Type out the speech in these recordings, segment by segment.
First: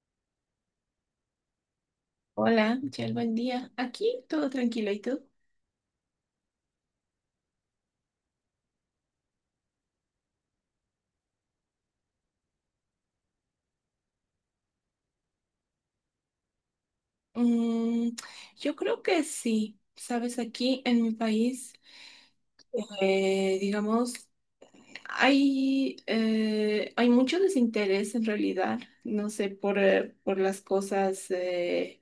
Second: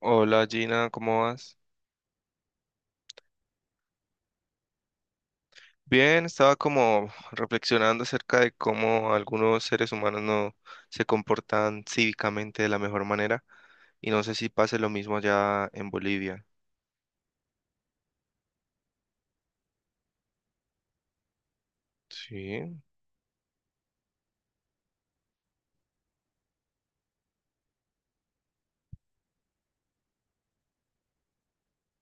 Hola Gina, ¿cómo vas? Hola, Michelle, buen día. Aquí todo tranquilo, ¿y tú? Bien, estaba como reflexionando acerca de cómo algunos seres humanos no se comportan cívicamente de la mejor manera y no sé si pase lo mismo allá en Bolivia. Mm, yo creo que sí. Sabes, aquí en mi país, Sí. Digamos, hay mucho desinterés en realidad, no sé, por las cosas,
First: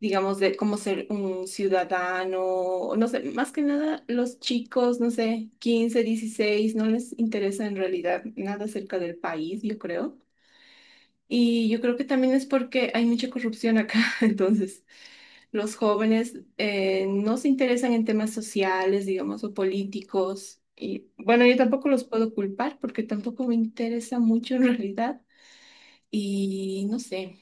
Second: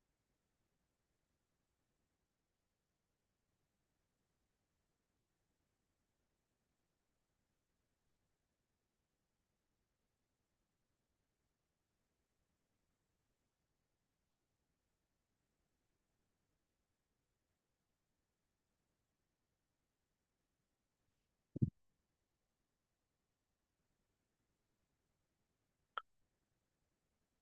digamos, de cómo ser un ciudadano, no sé, más que nada los chicos, no sé, 15, 16, no les interesa en realidad nada acerca del país, yo creo. Y yo creo que también es porque hay mucha corrupción acá, entonces los jóvenes no se interesan en temas sociales, digamos, o políticos. Y bueno, yo tampoco los puedo culpar porque tampoco me interesa mucho en realidad. Y no sé,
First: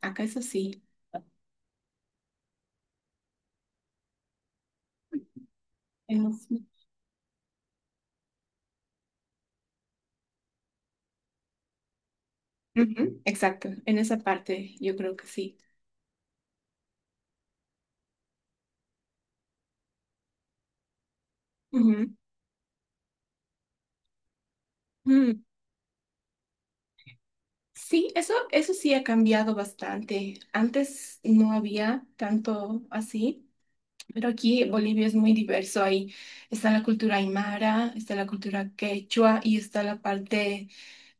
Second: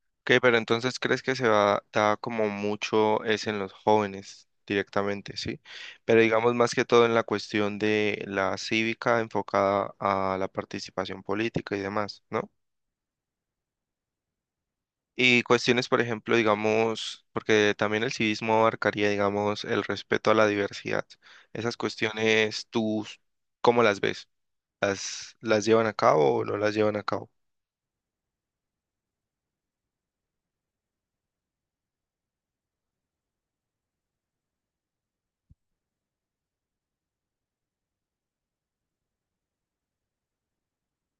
acá es Ok, pero así. entonces crees que se va, da como mucho es en los jóvenes directamente, ¿sí? Pero En los- digamos más que todo en la cuestión de la cívica enfocada a la participación política y demás, ¿no? Ujú, exacto, en esa parte yo creo que Y sí. cuestiones, por ejemplo, digamos, porque también el civismo abarcaría, digamos, el respeto a la diversidad. Esas Ujú. cuestiones, ¿tú cómo las ves? ¿Las, Mm, las llevan a cabo o no las llevan a cabo? sí, eso sí ha cambiado bastante. Antes no había tanto así. Pero aquí Bolivia es muy diverso. Ahí está la cultura aymara, está la cultura quechua y está la parte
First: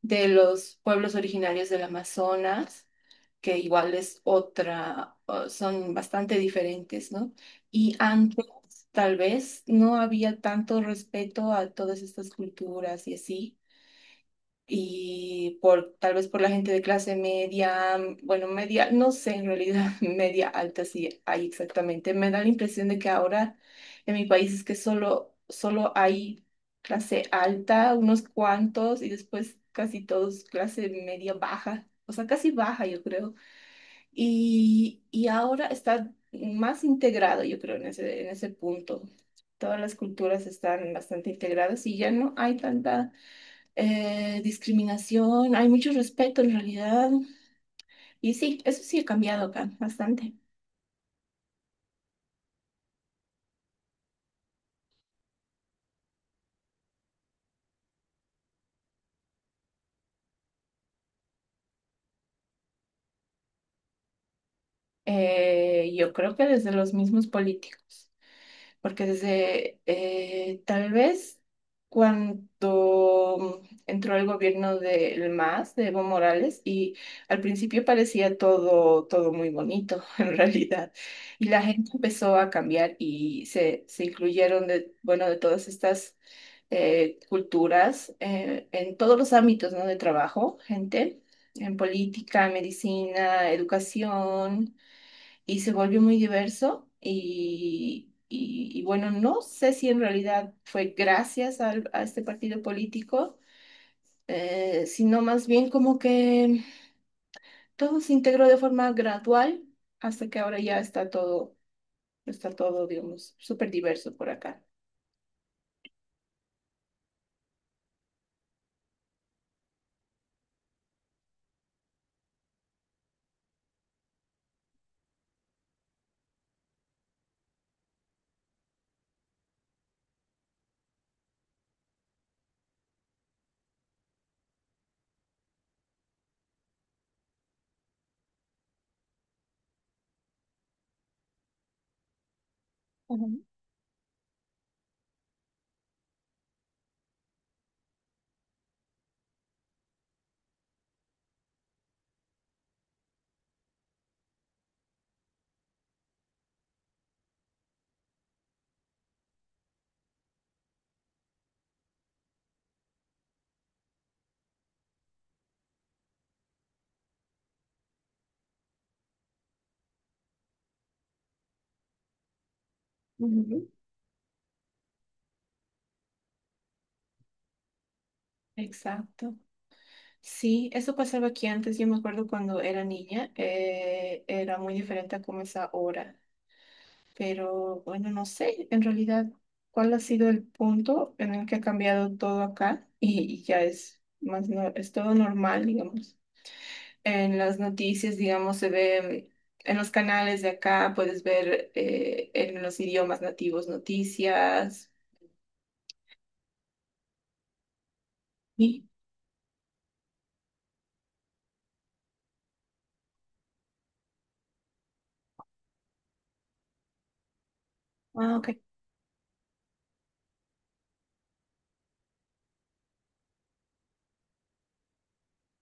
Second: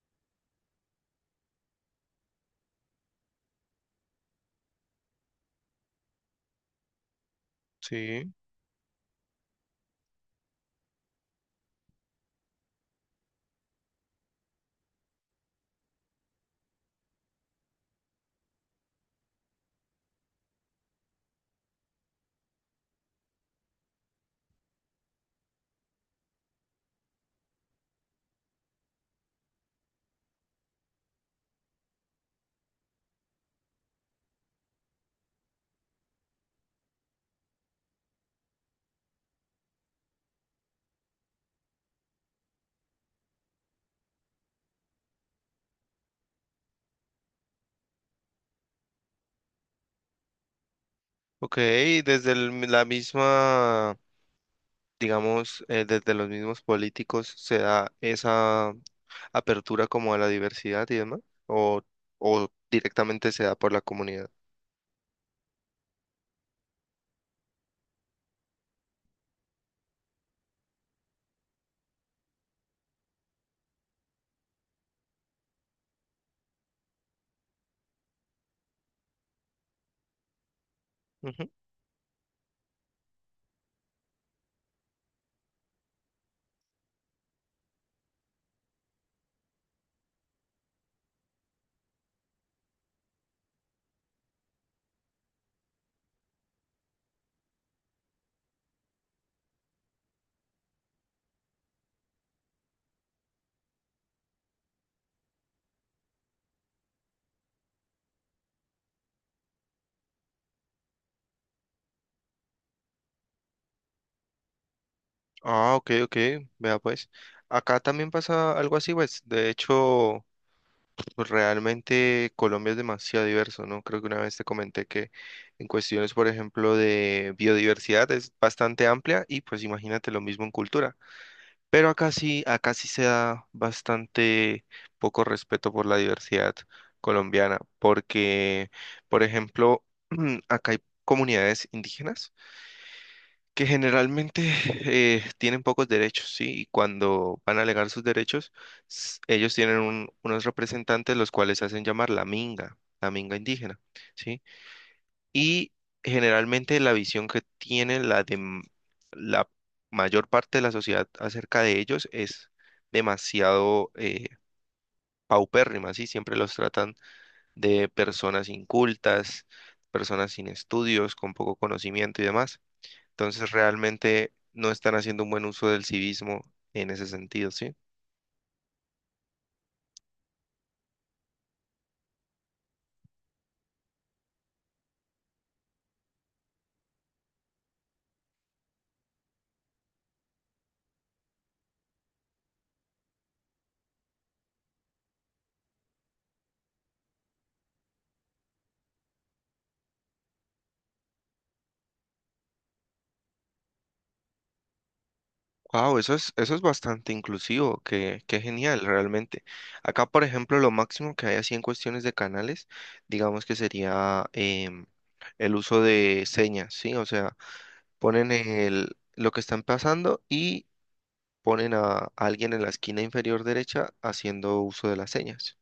de los pueblos originarios del Amazonas, que igual es otra, o son bastante diferentes, ¿no? Y Sí, antes, tal vez, no había tanto respeto a todas estas culturas y así y por tal vez por la gente de clase media, mm, bueno, media, no sé, en realidad media alta sí hay exactamente. Me da la impresión de que ahora en mi país es que solo hay clase alta, unos cuantos, y después casi todos clase media baja, o sea, casi baja, yo creo. Y ahora está más integrado, yo creo, en ese punto. Todas las culturas están bastante integradas y ya no hay tanta discriminación, hay mucho respeto en realidad. Y sí, eso sí ha cambiado acá bastante. ok, la misma, digamos, desde los mismos políticos se da esa apertura como a la diversidad y demás, o, o directamente se da por la comunidad. Yo creo que desde los mismos políticos, porque desde tal vez cuando entró el gobierno del MAS, de Evo Morales, y al principio parecía todo muy bonito en realidad. Y la gente empezó a cambiar y se incluyeron de, bueno, de todas estas culturas, en todos los ámbitos, ¿no? De trabajo, gente, en política, medicina, educación, y se volvió muy diverso. Y bueno, no sé si en realidad fue a este partido político, sino más bien como que todo se integró de forma gradual hasta que ahora ya está todo, digamos, súper diverso por acá. Ah, ok, ok, vea pues. Acá también pasa algo así, pues. De hecho, pues, realmente Colombia es demasiado diverso, ¿no? Creo que una vez te comenté que en cuestiones, por ejemplo, de biodiversidad es bastante amplia y pues imagínate lo mismo en cultura. Pero acá sí se da bastante poco respeto por la diversidad colombiana, porque, por ejemplo, acá hay comunidades indígenas Ujú. que generalmente tienen pocos derechos, ¿sí? Y cuando van a alegar sus derechos, ellos tienen unos representantes los cuales se hacen llamar la minga indígena, ¿sí? Y generalmente la visión que tiene la mayor parte de la sociedad acerca de ellos es demasiado paupérrima, ¿sí? Siempre los tratan de personas incultas, personas sin estudios, con poco conocimiento y demás. Entonces Ujú. realmente no están haciendo un buen uso del civismo en ese sentido, ¿sí? Exacto. Sí, eso pasaba aquí antes. Yo me acuerdo cuando era niña, era muy diferente a como es ahora. Pero bueno, no sé en realidad cuál ha sido el punto en el que ha cambiado todo acá y ya es más, es todo normal, digamos. En las noticias, digamos, se ve en los canales de acá, puedes ver en los idiomas nativos noticias. Wow, eso es bastante inclusivo, qué genial Sí. realmente. Acá, por ejemplo, lo máximo que hay así en cuestiones de canales, digamos que sería el uso de señas, ¿sí? O sea, ponen Ah, ok. el, lo que están pasando y ponen a alguien en la esquina inferior derecha haciendo uso de las señas.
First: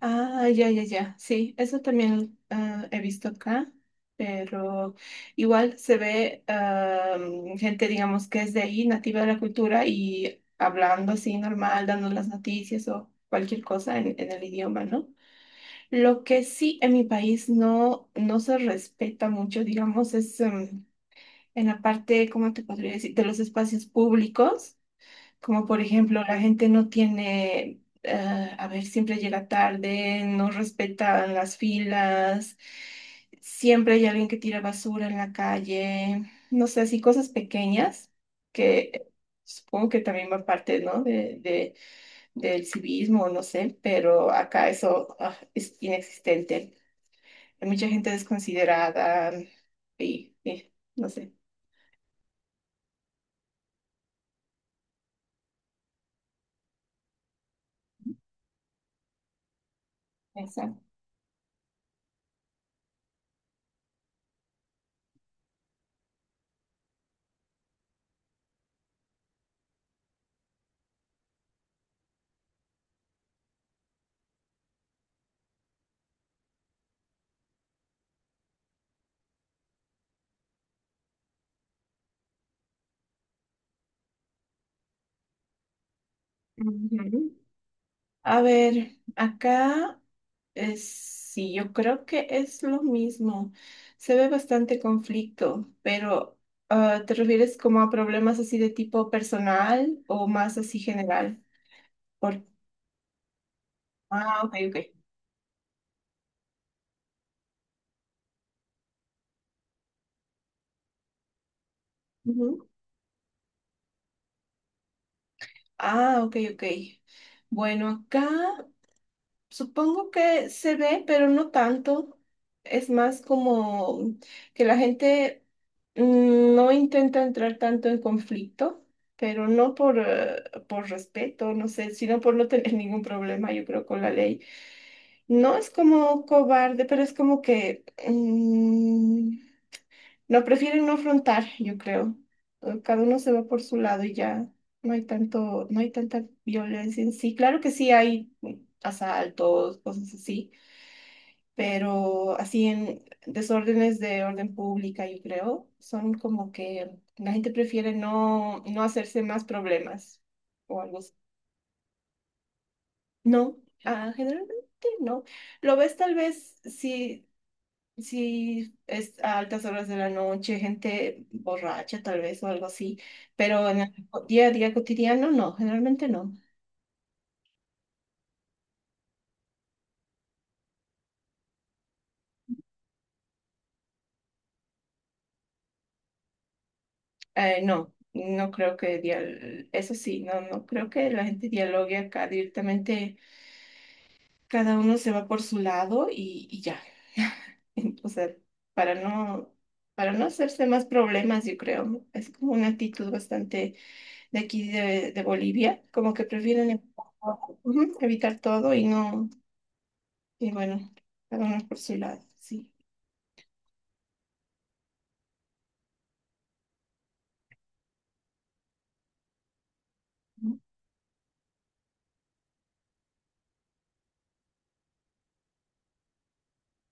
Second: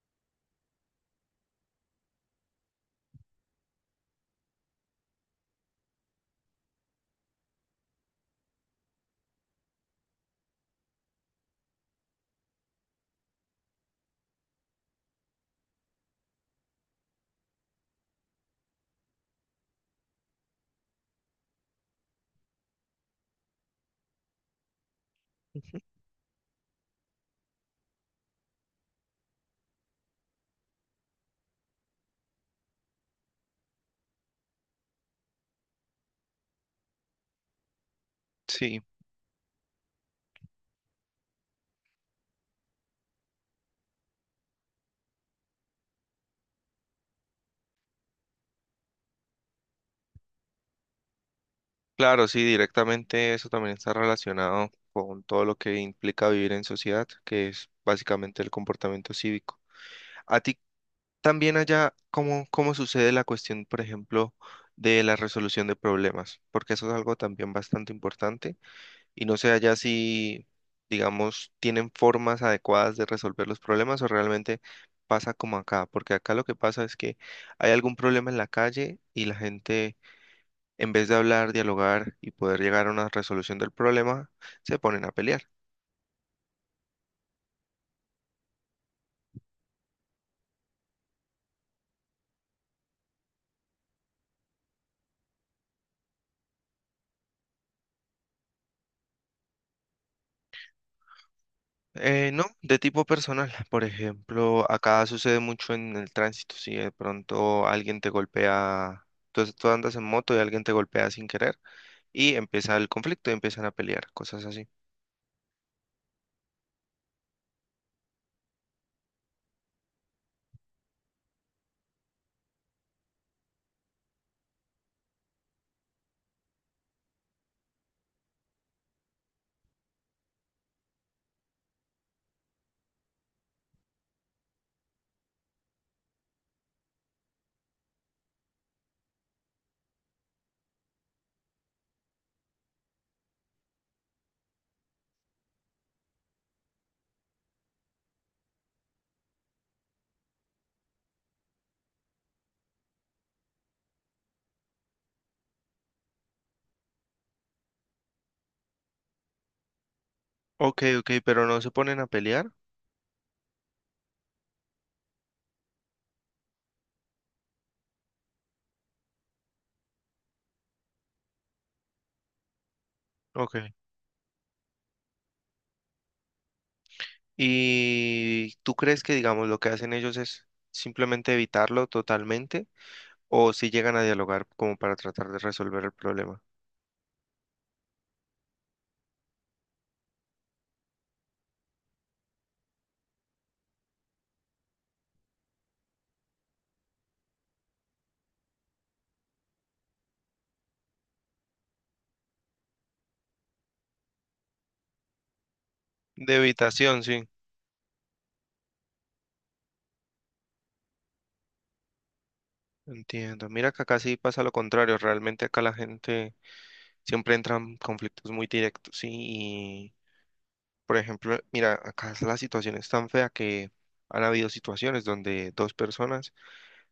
Ah, ya. Sí, eso también ah, he visto acá, pero igual se ve ah, mm, gente, digamos, que es de ahí, nativa de la cultura y hablando así normal, dando las noticias o cualquier cosa en el idioma, ¿no? Lo que sí en mi país no se respeta mucho, digamos, es em, en la parte, ¿cómo te podría decir?, de los espacios públicos. Como Ujú. por ejemplo, la gente no tiene, a ver, siempre llega tarde, no respetan las filas, siempre hay alguien que tira basura en la calle, no sé, así cosas pequeñas Sí. que supongo que también va parte, ¿no? Del civismo, no sé, pero acá eso, ah, es inexistente. Hay mucha gente desconsiderada y no sé, Claro, sí, directamente eso también está relacionado con todo lo que implica vivir en sociedad, que es básicamente el comportamiento cívico. A ti exacto. también allá, ¿cómo sucede la cuestión, por ejemplo, de la resolución de problemas? Porque eso es algo también bastante importante y no sé allá si, digamos, tienen formas adecuadas de resolver los problemas o realmente pasa como acá, porque acá lo que pasa es que hay algún problema en la calle y la gente en vez de hablar, dialogar y poder llegar a una resolución del problema, se ponen a pelear. Ujú. A ver, acá. Sí, yo creo que es lo mismo. Se ve bastante conflicto, pero ah, ¿te refieres como a problemas así de tipo personal o más así general? Por... No, de tipo personal. Por Ah, ejemplo, ok. acá sucede mucho en el tránsito. Si de pronto alguien te golpea, tú andas en moto y alguien te golpea sin querer y Ujú. empieza el conflicto y empiezan a pelear, cosas así. Ah, ok. Bueno, acá. Supongo que se ve, pero no tanto. Es más como que la gente mm, no intenta entrar tanto en conflicto, pero por respeto, no sé, sino por no tener ningún problema, yo creo, con la ley. No es como cobarde, pero es como que mm, no prefieren no afrontar, yo creo. Cada uno se va por su lado y ya no hay tanta violencia en sí. Claro que sí hay mm, asaltos, cosas así pero así en desórdenes de orden pública, yo creo, son como que la gente prefiere no hacerse más problemas o Ok, algo ok, así. pero no se ponen a pelear. No, ah, generalmente no. Lo ves tal vez si es a altas horas de la noche, gente borracha tal vez o algo así, Ok. pero en el día a día cotidiano no, generalmente no. ¿Y tú crees que, digamos, lo que hacen ellos es simplemente evitarlo totalmente o si llegan a dialogar como para tratar de resolver el problema? No. Eso sí, no creo que la gente dialogue acá directamente cada uno se va por su lado y ya. O sea, para no, para no hacerse más problemas, yo creo. ¿No? Es como una actitud bastante de aquí de Bolivia, como que De prefieren habitación, sí, ujú, evitar todo y no, y bueno, cada uno por su lado, sí. entiendo. Mira que acá sí pasa lo contrario. Realmente acá la gente siempre entra en conflictos muy directos, sí. Y, ¿No? por ejemplo, mira, acá la situación es tan fea que han habido situaciones donde dos personas,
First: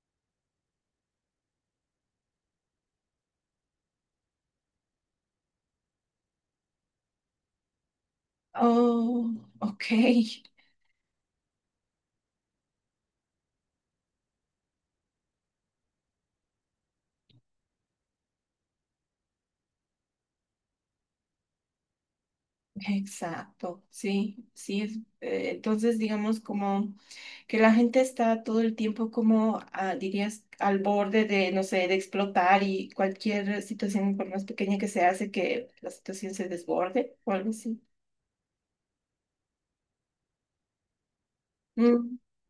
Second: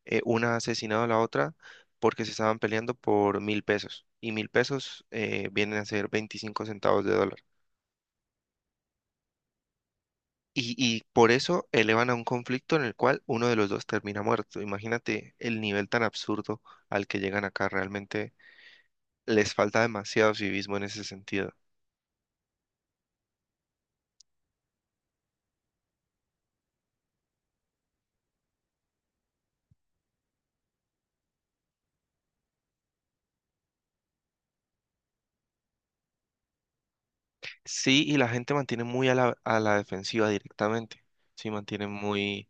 una ha asesinado a la otra porque se estaban peleando por 1.000 pesos. Y 1.000 pesos vienen a ser 25 centavos de dólar. Oh, ok, Y por eso elevan a un conflicto en el cual uno de los dos termina muerto. Imagínate el nivel tan absurdo al que llegan acá realmente les falta demasiado civismo en ese sentido. exacto, sí, es, entonces digamos... como... que la gente está todo el tiempo como, ah, dirías, al borde de, no sé, de explotar y cualquier situación, por más pequeña que sea, hace que la situación se desborde o algo así. Sí, y la gente mantiene muy a la defensiva directamente. Sí, mantienen Mm, muy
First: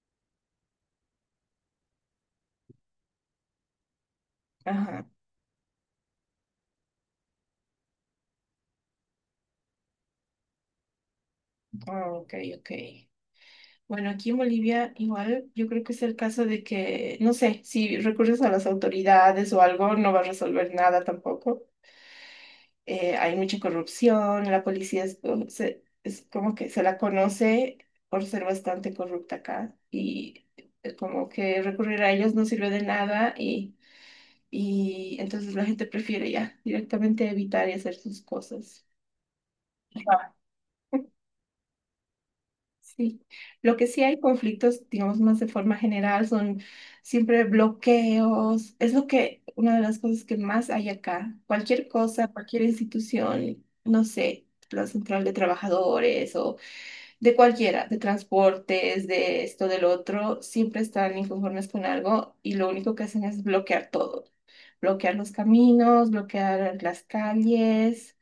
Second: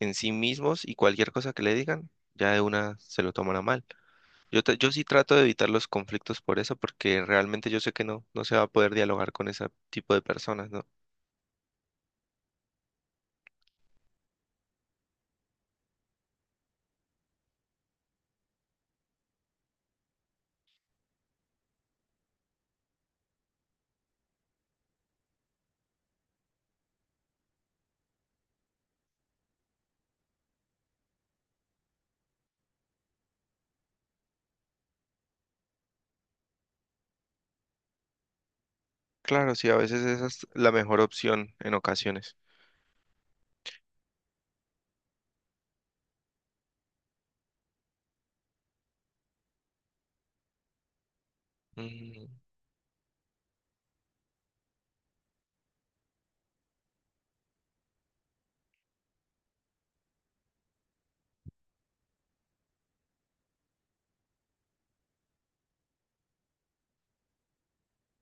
en sí mismos y cualquier cosa que le digan, ya de una se lo toman a mal. Yo, yo sí ajá, trato de evitar los conflictos por eso, porque realmente yo sé que no se va a poder dialogar con ese tipo de personas, ¿no? ah, ok. Bueno, aquí en Bolivia igual yo creo que es el caso de que, no sé, si recurres a las autoridades o algo, no va a resolver nada tampoco. Hay mucha corrupción, la policía es como que se la conoce por ser bastante corrupta acá y como que recurrir a ellos no sirve de nada y entonces la gente prefiere ya directamente evitar y hacer sus cosas. Claro, sí, a veces esa es la mejor opción en ocasiones. Sí, lo que sí hay conflictos, digamos más de forma general, son siempre bloqueos. Es lo que, una de las cosas que más hay acá. Cualquier Mm, cosa, cualquier institución, no sé, la central de trabajadores o de cualquiera, de transportes, de esto, del otro, siempre están inconformes con algo y lo único que hacen es bloquear todo. Bloquear los caminos, bloquear las calles.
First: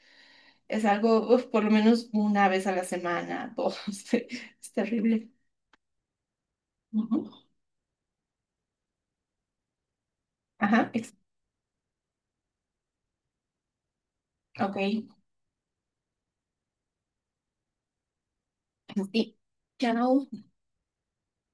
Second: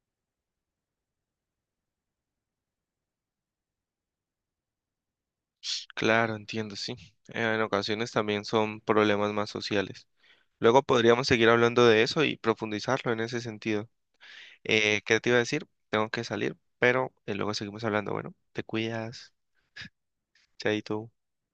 Es algo, uf, por lo menos una vez a la semana, dos. Es terrible. claro, entiendo, sí. Ujú. En ocasiones también son problemas más sociales. Luego Ajá, ex- podríamos seguir hablando de eso y profundizarlo en ese sentido. ok. ¿Qué te iba a decir? Tengo que salir, pero luego seguimos hablando. Bueno, te cuidas, Sí. Chao. chaito.